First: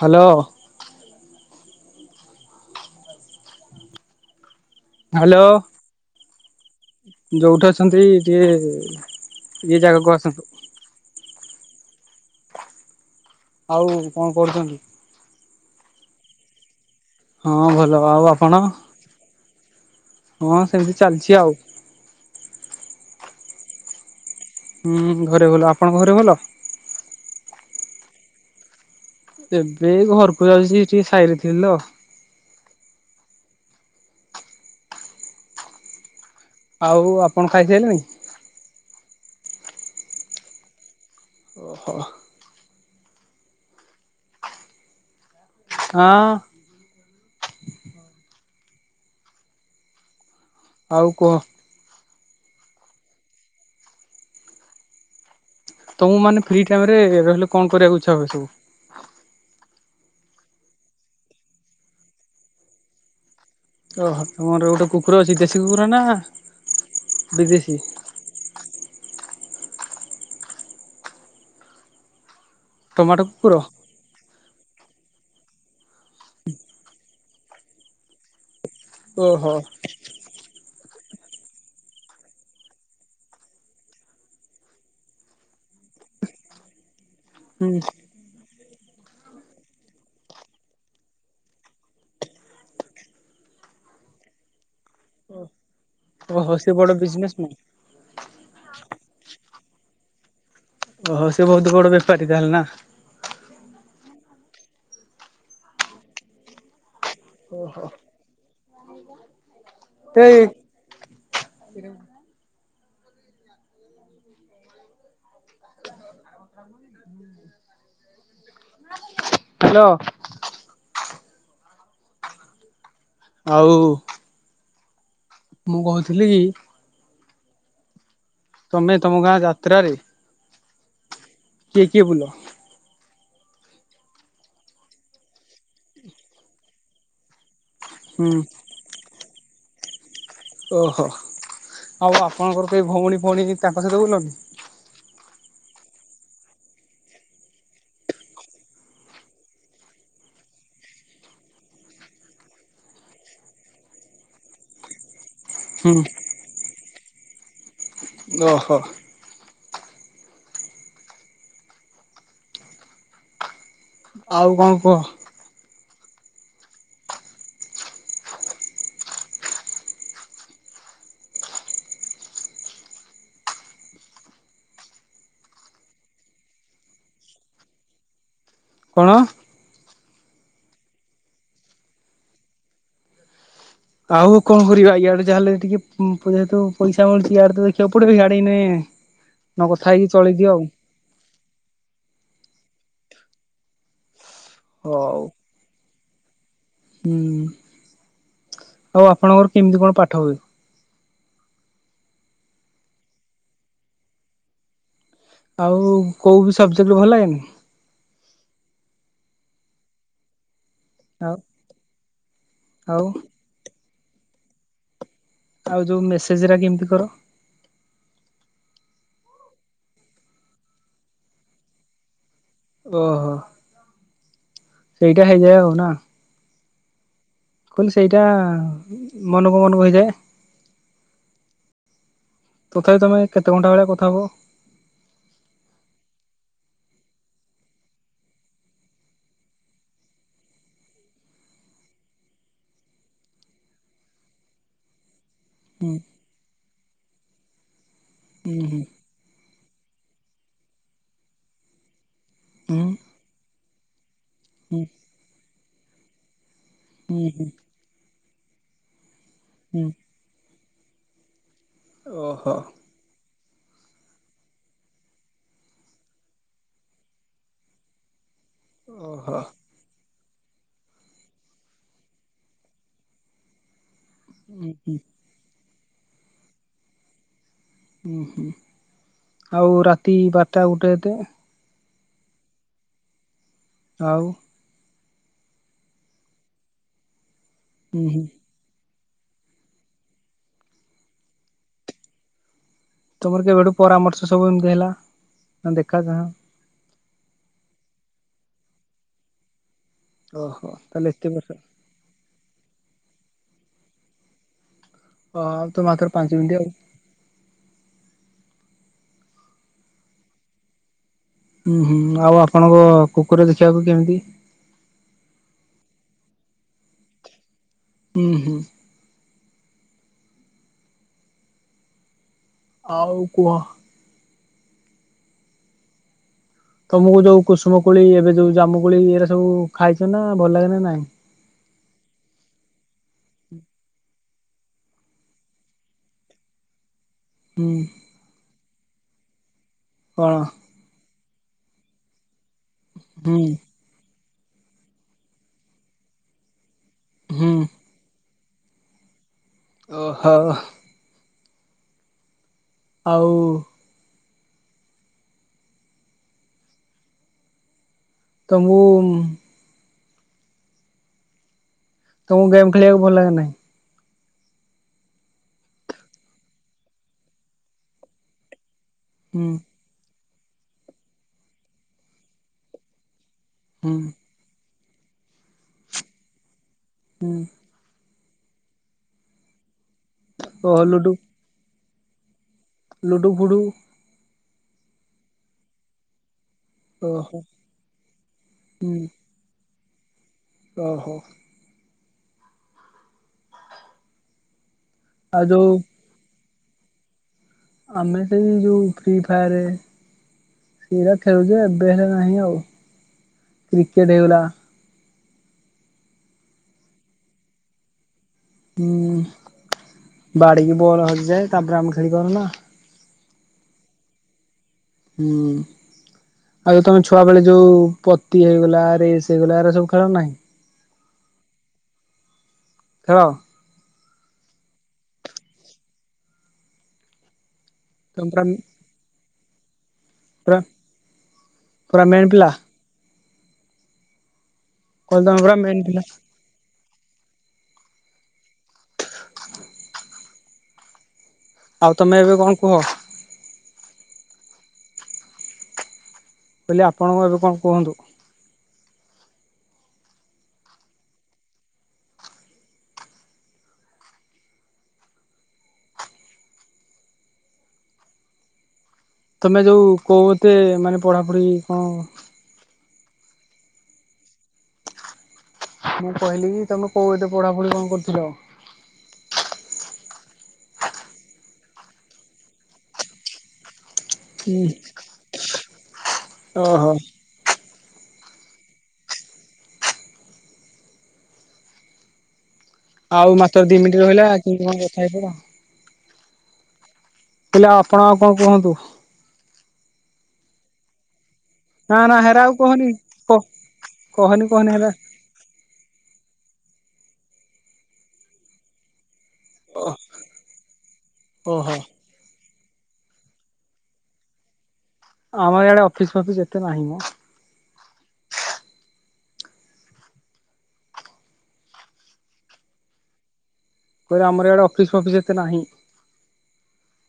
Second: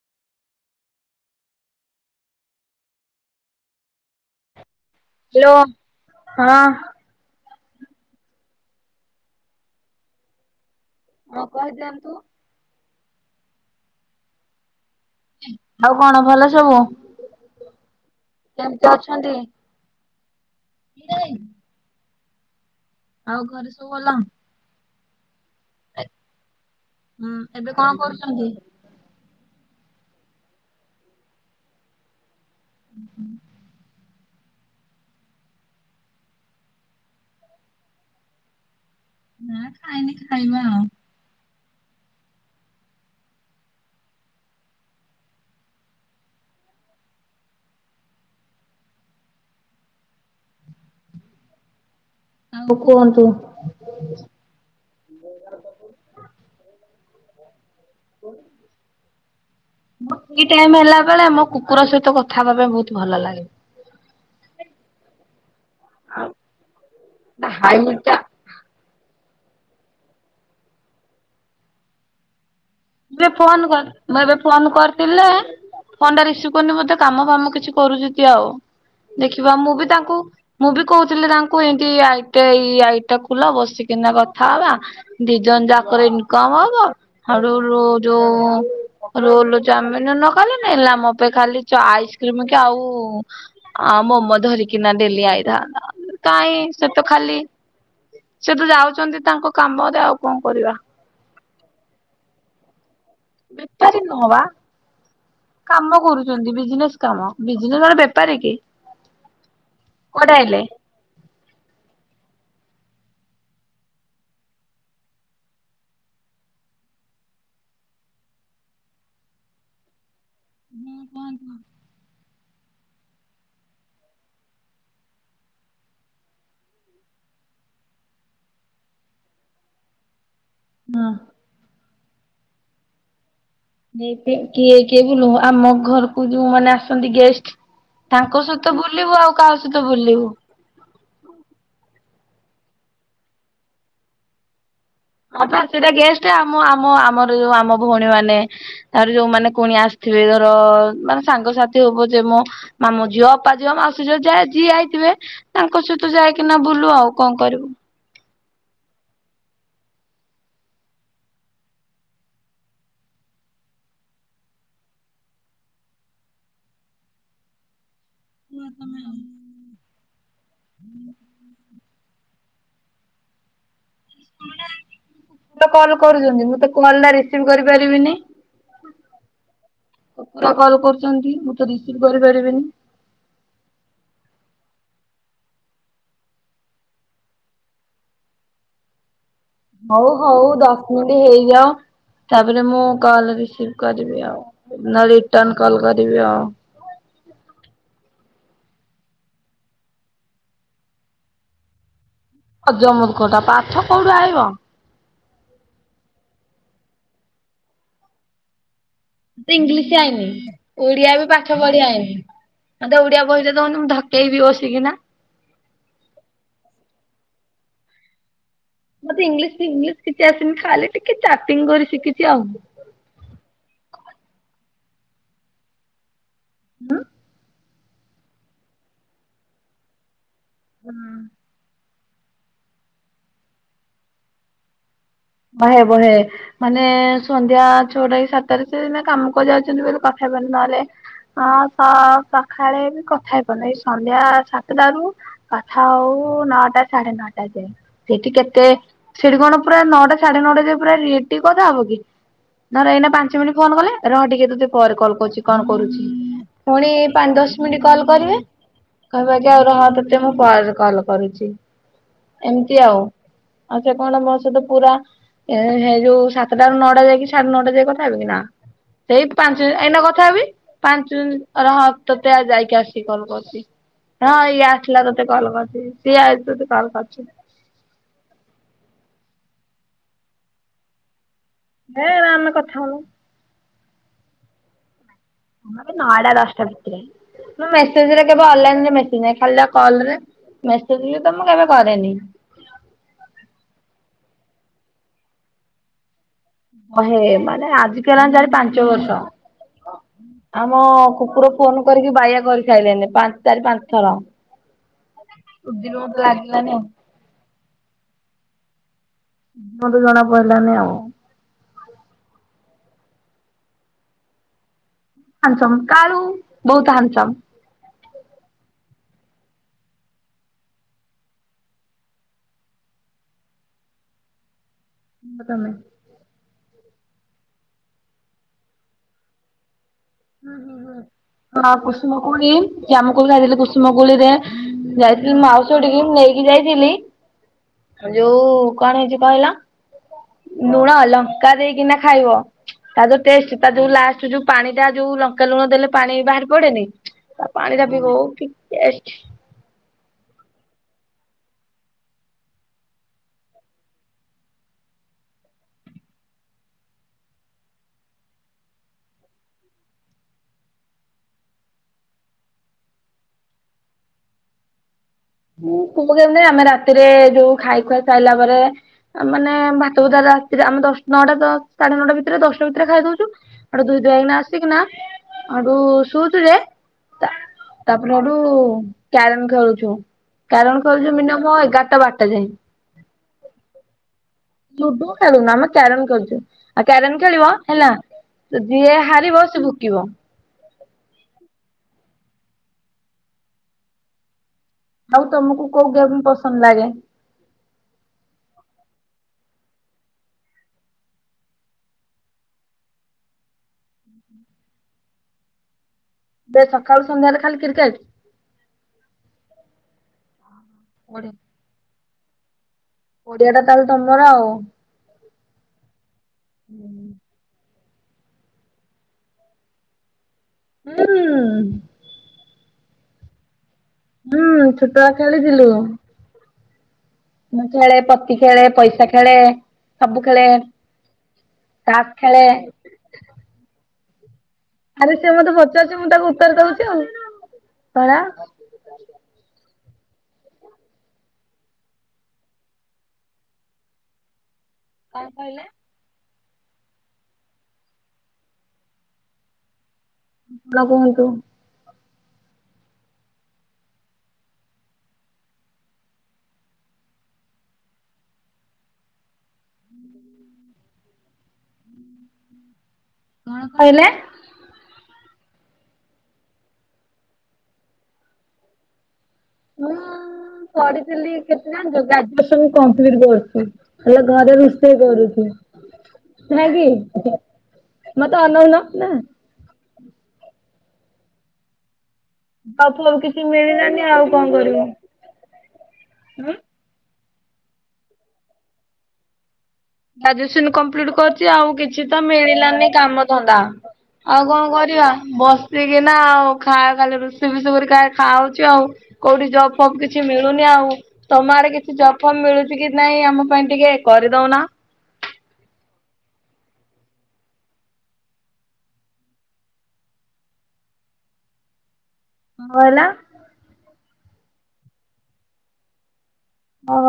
Hello. Hello ହଁ ଆଉ ଯୋଉଠି ଅଛି ଅଛନ୍ତି ଟିକେ ଇଏ ଜାଗାକୁ ଆସନ୍ତୁ। ଆଉ କହି ଦିଅନ୍ତୁ। ଆଉ କଣ କରୁଛନ୍ତି? ଆଉ କଣ ଭଲ ସବୁ? ହଁ ଭଲ ଆଉ ଆପଣ? କେମିତି ଅଛନ୍ତି? ହଁ ସେମିତି ଚାଲିଛି ଆଉ। ଆଉ ଘରେ ସବୁ ଭଲ? ହୁଁ ଘରେ ଭଲ ଆପଣଙ୍କ ଘରେ ଭଲ? ହୁଁ ଏବେ କଣ କରୁଛନ୍ତି? ଏବେ ଘରକୁ ଯାଉଛି ଟିକେ ସାଇରେ ଥିଲି ତ? ଉ ହୁଁ। ଆଉ ଆପଣ ଖାଇସାରିଲେଣି? ନା ଖାଇନି ଖାଇବା ଆଉ। ହଁ ହଁ। ହଉ କୁହ? ଆଉ କୁହନ୍ତୁ? ତମକୁ ମାନେ ଫ୍ରି ଟାଇମ ରେ ରହିଲେ କଣ କରିବାକୁ ଇଚ୍ଛା ହୁଏ ସବୁ? ସେଇ ଟାଇମ ହେଲା ବେଳେ ମୋ କୁକୁର ସହିତ କଥା ହେବା ପାଇଁ ବହୁତ ଭଲ ଲାଗେ। ଓହୋ ଆମର ଗୋଟେ କୁକୁର ଅଛି ଦେଶୀ କୁକୁର ନା ବିଦେଶୀ ଭାଇ ଟା। ଟମାଟୋ ଏବେ କୁକୁର? ଫୋନ କରି ମୁଁ ଏବେ ଫୋନ କରିଥିଲେ ଫୋନ୍ ଟା ରିସିଭ୍ କରୁନି ବୋଧେ କାମ ଫାମ କିଛି କରୁଛନ୍ତି ଆଉ ଓହୋ ଦେଖିବା ମୁଁ ବି ତାଙ୍କୁ ମୁଁ ବି କହୁଥିଲି ତାଙ୍କୁ ଏମତି ଆଇଟା ଏଇ ଆଇଟା ଖୋଲ ବସିକିନା କଥା ହବା ଦି ଜଣ ଯାକ ମୋର ଇନକମ୍ ହବ ହୁଁ ହେଇଠୁ ଯୋ ରୋଲ ଚାଉମିନ ନ ଖାଇଲେ ନାଇଁ ମୋ ପାଇଁ ଖାଲି ଚାଉ ଆଇସ୍କ୍ରିମ କି ଆଉ ଆଁ ମୋମ ଧରିକି। ଡେଲି ଆଇଥାନ୍ତା ଓହୋ କାହିଁ ବଡ ସେ ତ ବିଜନେସ ଖାଲି ମ୍ୟାନ ସେ ତ ଯାଉଛନ୍ତି ତାଙ୍କ କାମ ଦେ ଆଉ କଣ କରିବା। ଓହୋ ସେ ବହୁତ ବଡ ବେପାରୀ ତାହେଲେ ନା? ବେପାରୀ ନୂହଁବା। କାମ କରୁଛନ୍ତି ବିଜନେସ କାମ ବିଜନେସେ ବେପାରୀ କି? କୁଆଡେ ସେଇ। ଆଇଲେ? ହ। ହ୍ୟାଲୋ। ହୁଁ କହନ୍ତୁ। ଆଉ। ମୁଁ କହୁଥିଲି କି ତମେ ତମ ଗାଁ ଯାତ୍ରାରେ ହଁ। କିଏ କିଏ ବୁଲ? କିଏ କିଏ ବୁଲୁ ଆମ ଘରକୁ ଯୋଉ ମାନ ଆସନ୍ତି ଗେଷ୍ଟ। ହୁଁ ତାଙ୍କ ସହିତ ବୁଲିବୁ ଆଉ କାହା ସହିତ ବୁଲିବୁ। ଓହୋ ଆଉ ଆପଣଙ୍କର କେହି ଭଉଣୀ ଭଉଣୀ ତାଙ୍କ ସହିତ ବୁଲନି। ସେଇଟା ଗେଷ୍ଟ ଆମ ଆମ ଆମର ଯୋଉ ଆମ ଭଉଣୀ ମାନେ ଆ ଯୋଉମାନୋନ ପୁଣି ଆସିଥିବେ ର ମାନେ ସାଙ୍ଗସାଥି ହୋଉ ପଛେ ମୁଁ ମାମୁ ଝିଅ ଅପା ଝିଅ ମାଉସୀ ଝିଅ ଯା ଯିଏ ଆଇଥିବେ ତାଙ୍କ ହୁଁ ସହିତ ଯାଇକିନା ବୁଲୁ ଆଉ କଣ କରିବୁ। ଓହୋ। ଆଉ କଣ କୁହ? ପ ତମେ ଆଉ। ହୁଁ। କଲ କରୁଛନ୍ତି ମୁଁ ତ କଲ ଟା ରିସିଭି କରିପାରିବିନି। କଣ? କଲ କରୁଛନ୍ତି ମୁଁ ତ ରିସିବି କରିପାରିବିନି। ଆଉଉ କଣ କରିବା ୟଆାଡେ ଯାହାେଲେ ଟିକେ ଯେହେତୁ ପଇସା ମିଳଛି ଇଆଡେ ଦେଖିବା ପଡେ ବି ଗାଡିନେ ହ ହଉ ହଉ ଦଶ ମିନିଟ ହେଇଯାାଉ ତାପରେ ମୁଁ କଲ ରିସିଭ କରିବି ଆଉ। ନା ହଉ। ରିଟର୍ଣ କଲ କରିବି ଆଉ। ହୁଁ ଆଉ ଆପଣଙ୍କର କେମିତି କଣ ପାଠ ହୁଏ? ଜମୁତ କଟା ପାଠ କୋଉଠୁ ଆଇିବ। ଆଉ କୋଉ ବି ସବଜେକ୍ଟଟେ ଭଲ ଲାଗେନି? ମତେ ଇଂଲିଶ ଆଇନି। ଓଡିଆ ବି ଆଉ ପାଠ ପଢିଆନି ମତେ ଆଉ ଓଡିଆ ବହିଟେ ଦାଉ ନ ମୁଁ ଧକେଇବି ବସିକିନା। ଆଉ ଯୋଉ ମେସେଜ ଗିରା କେମିତି କର। ମତେ ଇଂଲିଶ ଫିଂଲିସ କିଛି ଆସିନି ଖାଲି ଟିକେ ଚାର୍ଟିଂ କରି ସିକିଚି ଓହୋ ସେଇଟା ହେଇଯାଏ ଆଉ ନା? ହଁ। କିଲ ସେଇଟା ମନକୁ ମନ ବହିଯାଏ। ହୁଁ। ତଥାପି ତମେ କେତେ ଘଣ୍ଟା ବେଳେଆ କଥା ହୁଅ। ବହେ ବହେ ମାନେ ସନ୍ଧ୍ୟା ଛଅଟା କି ସାତଟାରେ ସେନା କାମ କରି ଯାଉଛନ୍ତି ବୋଲିୋଇିଲ ପାଖ ଯଦି ନହେଲେ। ହଁ ସ ସକାଳେ ବି କଥା ହେଇପାରୁନି ଏଇ ସନ୍ଧ୍ୟା ସାତଟାରୁ କଥା ହୁଁ ଆଉ ନଅଟା ସାଢେ ନଅଟା ଯାଏ ସେଠି କେତେ ହୁଁ ସେଠି କଣ ପୁର ନଅଟା ସାଢେ ନଅଟ ଦ ପୁରା ରେ କଥା ହବ କି ହୁଁ ନ ଏଇନା ପାଞ୍ଚ ମିନିଟ୍ ଫୋନ କଲେ। ର ହଁ ଟିକେ ତତେ ହୁଁ ପରେ କଲ୍ କରୁଛି କଣ କରୁଛିୁ ପୁଣି ହୁଁ ପାଞ୍ଚ ହୁଁ ଦଶ ମିନିଟ୍ କଲ୍ କରିବେ କହିବାକ ଆଉ ହୁଁ। ହ ତତେ ମୁଁ କଲ କରୁଛି ଓହୋ ଏମିତି ଆଉ। ଆଛା କଣ ମୋସ ତ ପୁରା ସେଇ ଯୋଉ ସାତଟ ର ନଅଟା ଯାଇକି ସାଢେ ନଅଟା ଯାଇକ କଥା ହେବ କିି ନା ସେଇ ଓହୋ। ପାଞ୍ଚ ଏଇନା କଥା ତଥାପି ପାଞ୍ଚ ଦିନ ହାତ ଯାଇକି ଆସିିକ କଲ କର୍ଚି। ହଁ ଇଏ ହୁଁ ହୁଁ। ଆସିଲା ତୋତେ କଲ କରିଛି ସଇଏ ଆ କଲ କରିଛି। ହୁଁ ହୁଁ ଆଉ ରାତି ବାରଟା ଗୋଟେ ଏତେ ହେ ନା ଆେ କଥା ହଲ ଆଉ ନଅଟା ଦଶଟା ଭିତରେ ହୁଁ ମେସେଜରେ ହୁଁ। କେ ଅନଲାଇନ ଦିନେ ଖାଲି କଲରେ ମେସେଜ ବି ତ ମୁଁ କେବେ କରେନି। ତମର କେବେଠୁ ପରାମର୍ଶ ସବୁ ଏମତି ହେଲା ନା ଦେଖା ଚିହ୍ନା ହେ ମାନେ ଆଜିକା ଜାଡ ପାଞ୍ଚ ବର୍ଷ। ଓହୋ ଆମ ତାହେଲେ ଏତେ ବର୍ଷ କୁକୁର ପୁଅନ କରିକି ବାହଆ କରି ଖାଇଲେ ପାଞ୍ଚ ଚାରି ପାଞ୍ଚ ଥର। ଓ ଆଉ ଉଦିନ ମାତ୍ର ମ ତ ପାଞ୍ଚ ମିନିଟ୍ ଲାଗିଲ ଆଉ। ନାଇ ମୁ ତୁ ଯଣ ପିଲନ ଆଉ। ହୁଁ ହୁଁ ଆଉ ଆପଣଙ୍କ କୁକୁର ଦେଖିବାକୁ କେମିତି? ହାନସମ କାୁଲୁ ବହୁତ ହାନସମ। ହୁଁ ହୁଁ। ଆଉ କୁହ। ହ ତମେ ତମକୁ ଯୋଉ କୁସୁମ କୋଳି ଏବେ ଯୋଉ ଜାମୁ କୋଳି ଏଇରେ ସବୁ ଖାଇଛ ନା ଭଲ ହୁଁ ଲାଗେ ହୁଁ ନା ନାଇଁ? ହୁଁ ହଁ କୁସୁମ କୋଳି ଜ୍ୟାମକୋଳି ଖାଇଦଲେ କୁସୁମ କୋଳିରେ ଯାଇଥିଲି ମାଉସ ଟିକି ମୁ ନେଇକି ଯାଇଥିଲି ହୁଁ। ଯୋଉ କଣ ହେଇଛି କହିଲ କଣ ଲୁଣ ଲଙ୍କା ଦେଇକିନା ଖାଇବ। ତା ଯୋଉ ହୁଁ ଟେଷ୍ଟ ତା ଯୋଉ ଲାଷ୍ଟ ଯୋଉ ପାଣି ଟା ଯୋଉ ଲଙ୍କା ଲୁଣ ଦେଲେ ପାଣି ବାହାରି ପଡେନି ହୁଁ ତା ପାଣି ଟା ପିଇବ ଓ କି ଟେଷ୍ଟ। ଓହୋ। ଆଉ ତମୁଁ ତମକୁ ଗେମ୍ ଖେଳିବାକୁ ଭଲ ଲାଗେ ନା ନାଇ ପୁ କେମିତି ଆମେ ରାତିରେ ଯୋଉ ଖାଇ ଖୁଆ ସାଇଲା ପରେ ହୁଁ ମାନେ ଭାତ ଭଜା ରାତିଥିଲେ ଆମେ ଦଶ ନଅଟା ଦଶ ସାଢେ ନଅଟା ଭିତରେ ଦଶଟା ଭିତରେ ଖାଇଦଉଛୁ। ଆଡୁ ହୁଁ ଧୁଇ ଧୁଆ କିନା ଆସିକିନା ଆଡୁ ଶୁଛୁଯେ ହୁଁ ଆ ରୁ କ୍ୟାରମ ଖେଳୁଛୁ ଓହୋ କ୍ୟାରମ ଲୁଡୁ ଖେଳୁଛୁ ମିନିମମ ଏଗାରଟା ବାରଟା ଯାଏ। ଲୁଡୁ ଫୁଡୁ ଲୁଡୁ ଖେଳୁନା ଆମେ କ୍ୟରମ ଖେଳୁଛୁ। ଆଉ କ୍ୟାରମ ଓହୋ ଖେଳିବ ହେଲା ହୁଁ ଯିଏ ହାରିବ ସେ ଭୁକିବ। ଓହୋ। ଆଉ ତମକୁ କୋଉ ଗେମ୍ ପସନ୍ଦ ଲାଗେ। ଆମେ ସେଇ ଯୋଉ ଫ୍ରି ଫାୟାରରେ ସେଗା ଖେଳୁଯେ ଏବେ ନାହିଁ ଆଉ କ୍ରିକେଟ ହେଇଗଲା। ସେ ସକାଳୁ ସନ୍ଧ୍ୟାରେ ଖାଲି କ୍ରିକେଟ। ହୁଁ ବାଡିିକି ବଲ ହଜିଯାଏ ତାପରେ ଆମେ ଖେଳି ପରୁନା। ପଡିଆ ଟା ତାହେଲେ ତମର ଆଉ। ହୁଁ ଆଉ ଯଉ ତମେ ଛୁଆ ବେଳେ ଯୋଉ ପତି ହେଇଗଲା ରେସ ହେଇଗଲା ଏ ସବୁ ଖେଳ ନା। ହୁଁ। ଖେଳ? ହୁଁ ଛୋଟଆ ଖେଳିଥିଲୁ। ମୁଁ ଖେଳେ, ତମେ ପତି ପୁରା ଖେଳେ, ପଇସା ଖେଳେ। ସବୁ ଖେଳେ ପୁରା ପୁରା ତାସ ମେନ୍ ଖେଳେ। ପିଲା? ଆରେ କହିଲି ସେ ତମେ ମତେ ପୁରା ମେନ୍ ପଚାରୁଛି ପିଲା ମୁଁ ତାକୁ ଉତ୍ତର ଦଉଛି ଆଉ, କଣ? ଆଉ ତମେ ଏବେ କଣ କୁହ? କଣ କହିଲେ? କହିଲି ଆପଣଙ୍କୁ ଏବେ କଣ କୁହନ୍ତୁ? ଆପଣ କୁହନ୍ତୁ। ତମେ ଯୋଉ କହୁତେ ମାନେ ପଢ଼ାପଢ଼ି କଣ କଣ କହିଲେ? ମୁଁ କହିଲି କି ତମେ କୋଉ ଏତେ ପଢାପଢି କଣ କରୁଥିଲ? ମୁଁ ପଢିଥିଲି କେତେ ଜାଣିଚ ଗ୍ରାଜୁଏସନ କମ୍ପ୍ଲିଟ କରଚି। ହେଲେ ଘରେ ହୁଁ ରୋଷେଇ କରୁଛି, ନାହିଁ ଓହୋ କି। ମତେ ଅନଉନ ନା। ଆଗକୁ ଆଉ କିଛି ମାତ୍ର ଦି ମିନିଟ୍ ମିଳିଲାନି ରହିଲା ଆଉ କଣ କେମିତି କରିବୁ? କଥା ହେଇପଡ଼। ହେଲେ ଆପଣ ଆଉ କଣ କୁହନ୍ତୁ? ଗ୍ରାଜୁଏସନ କମ୍ପ୍ଲିଟ କରଚି, ଆଉ ନା କିଛି ନା ତ ହେରା ଆଉ ମିଳିଲାନି କହନି କାମ କ ଧନ୍ଦା। କହନି ଆଉ କହନି କଣ ହେରା। କରିବା ବସିକିନା ଆଉ। ଖା ଖାଲି ରୋଷେଇ ବାସ କରିକୁ ଖାଲି ଖାଉଚି ଆଉ। କୋଉଠି ଜବ୍ ଓ ଫବ୍ କିଛି ମିଳୁନି ଆଉ ତମଆଡେ ଓହୋ କିଛି ଜବ୍ ଫବ୍ ମିଳୁ ଚି କି ନାଇଁ ଆମ ପାଇଁ ଟିକେ କରି ଦଉନ। ଆମର ଆଡେ ଅଫିସ ଫଫିସ ଏତେ ନାହିଁ ମ। କଁ ହେଲା? କହିଲି ଆମର ଆଡେ ଅଫିସ ଫଫିସ ଏତେ ନାହିଁ। ଅ ହ।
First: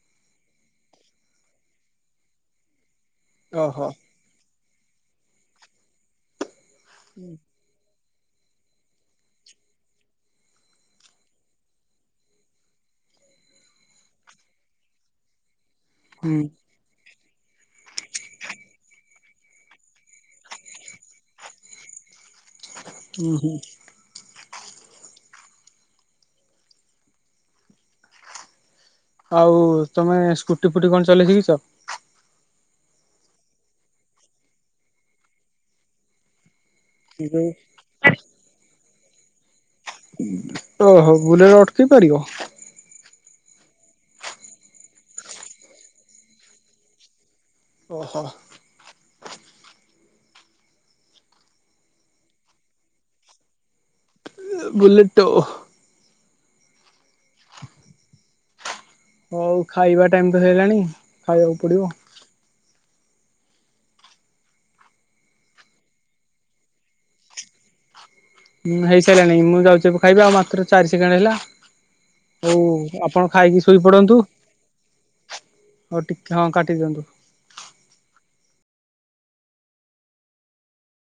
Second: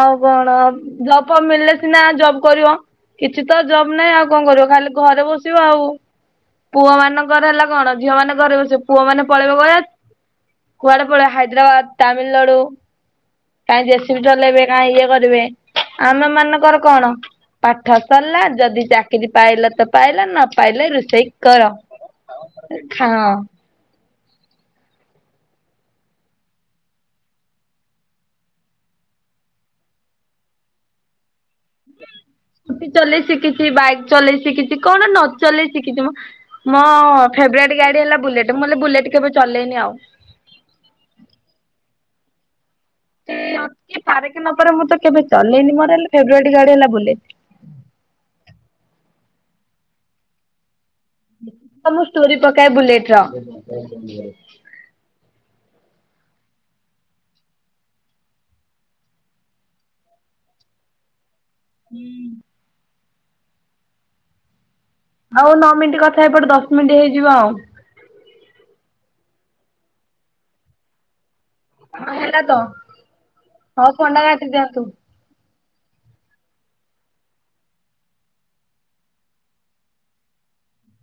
ଆଉ କଣ ଜବ ଫବ ମିଳିଲେ ସିନା ଜବ୍ କରିବ। କିଛି ତ ଓହୋ। ଜବ ନାହିଁ ଆଉ କଣ କରିବ, ଖାଲି ଘରେ ବସିବ ଆଉ। ପୁଅ ମାନଙ୍କର ହେଲା କଣ ଝିଅ ମାନେ ଘରେ ବସିବେ ପୁଅ ମାନେ ପଳେଇବେ କୁଆଡେ ପଳେଇବେ ହାଇଦ୍ରାବାଦ ତାମିଲନାଡୁ। [unintelligible] ଜଲେଇବେ ନା ଇଏ କରିବେ ଆମ ହୁଁ ମାନଙ୍କର କଣ ପାଠ ସରିଲା ଯଦି ଚାକିରି ପାଇଲ ତ ପାଇଲ ନ ପାଇଲେ ରୋଷେଇ କର। ହୁଁ [unintelligible] ହୁଁ ଆଉ ତମେ ସ୍କୁଟି ଫୁଟି କଣ ଚଲେଇ ଶିଖିଛ? ସ୍କୁଟି ଚଲେଇ ଶିଖିଚି, ବାଇକ୍ ଚଲେଇ ଶିଖିଚି କଣ ନ ଚଲେଇ ଶିଖିଚି ମ। ମୋ ଯୋଉ ଫେବରାଇଟ୍ ଗାଡି ହେଲା ବୁଲେଟ, ମୁଁ ବଲେ ବୁଲେଟ କେବେ ଚଲେଇନି ଆଉ। ଓହୋ ବୁଲେଟ ଅଟକେଇ ପାରିବ। [inaudible] ପାରେ କି ନପାରେ ମୁଁ ତ କେବେ ଚଲେଇନି ମୋର ହେଲେ ଫେବରାଇଟ ଗାଡି ହେଲା ବୁଲେଟ। ଓହୋ। ହଁ ମୁଁ ଷ୍ଟୋରି ପକାଏ ବୁଲେଟ ର। ବୁଲେଟୋ। ହଉ ଖାଇବା ଟାଇମ ତ ହେଇ ଗଲାଣି, ଖାଇବାକୁ ପଡିବ। ଆଉ ନଅ ମିନିଟ କଥା ହେଇପଡ ଦଶ ମିନିଟ୍ ହେଇଯିବ ଆଉ। ହେଇ ସାରିଲାଣି, ମୁଁ ଯାଉଛି ଏବେ ଖାଇବି ଆଉ ମାତ୍ର ଚାରି ସେକେଣ୍ଡ ରହିଲା। ହଁ ହେଲା ତ ହଉ ଆପଣ ଖାଇକି ଶୋଇ ହଉ ଫୋନ୍ ପଡନ୍ତୁ। ଟା କାଟି ଦିଅନ୍ତୁ। ହଉ ଟିକେ ହଁ କାଟି ଦିଅନ୍ତୁ।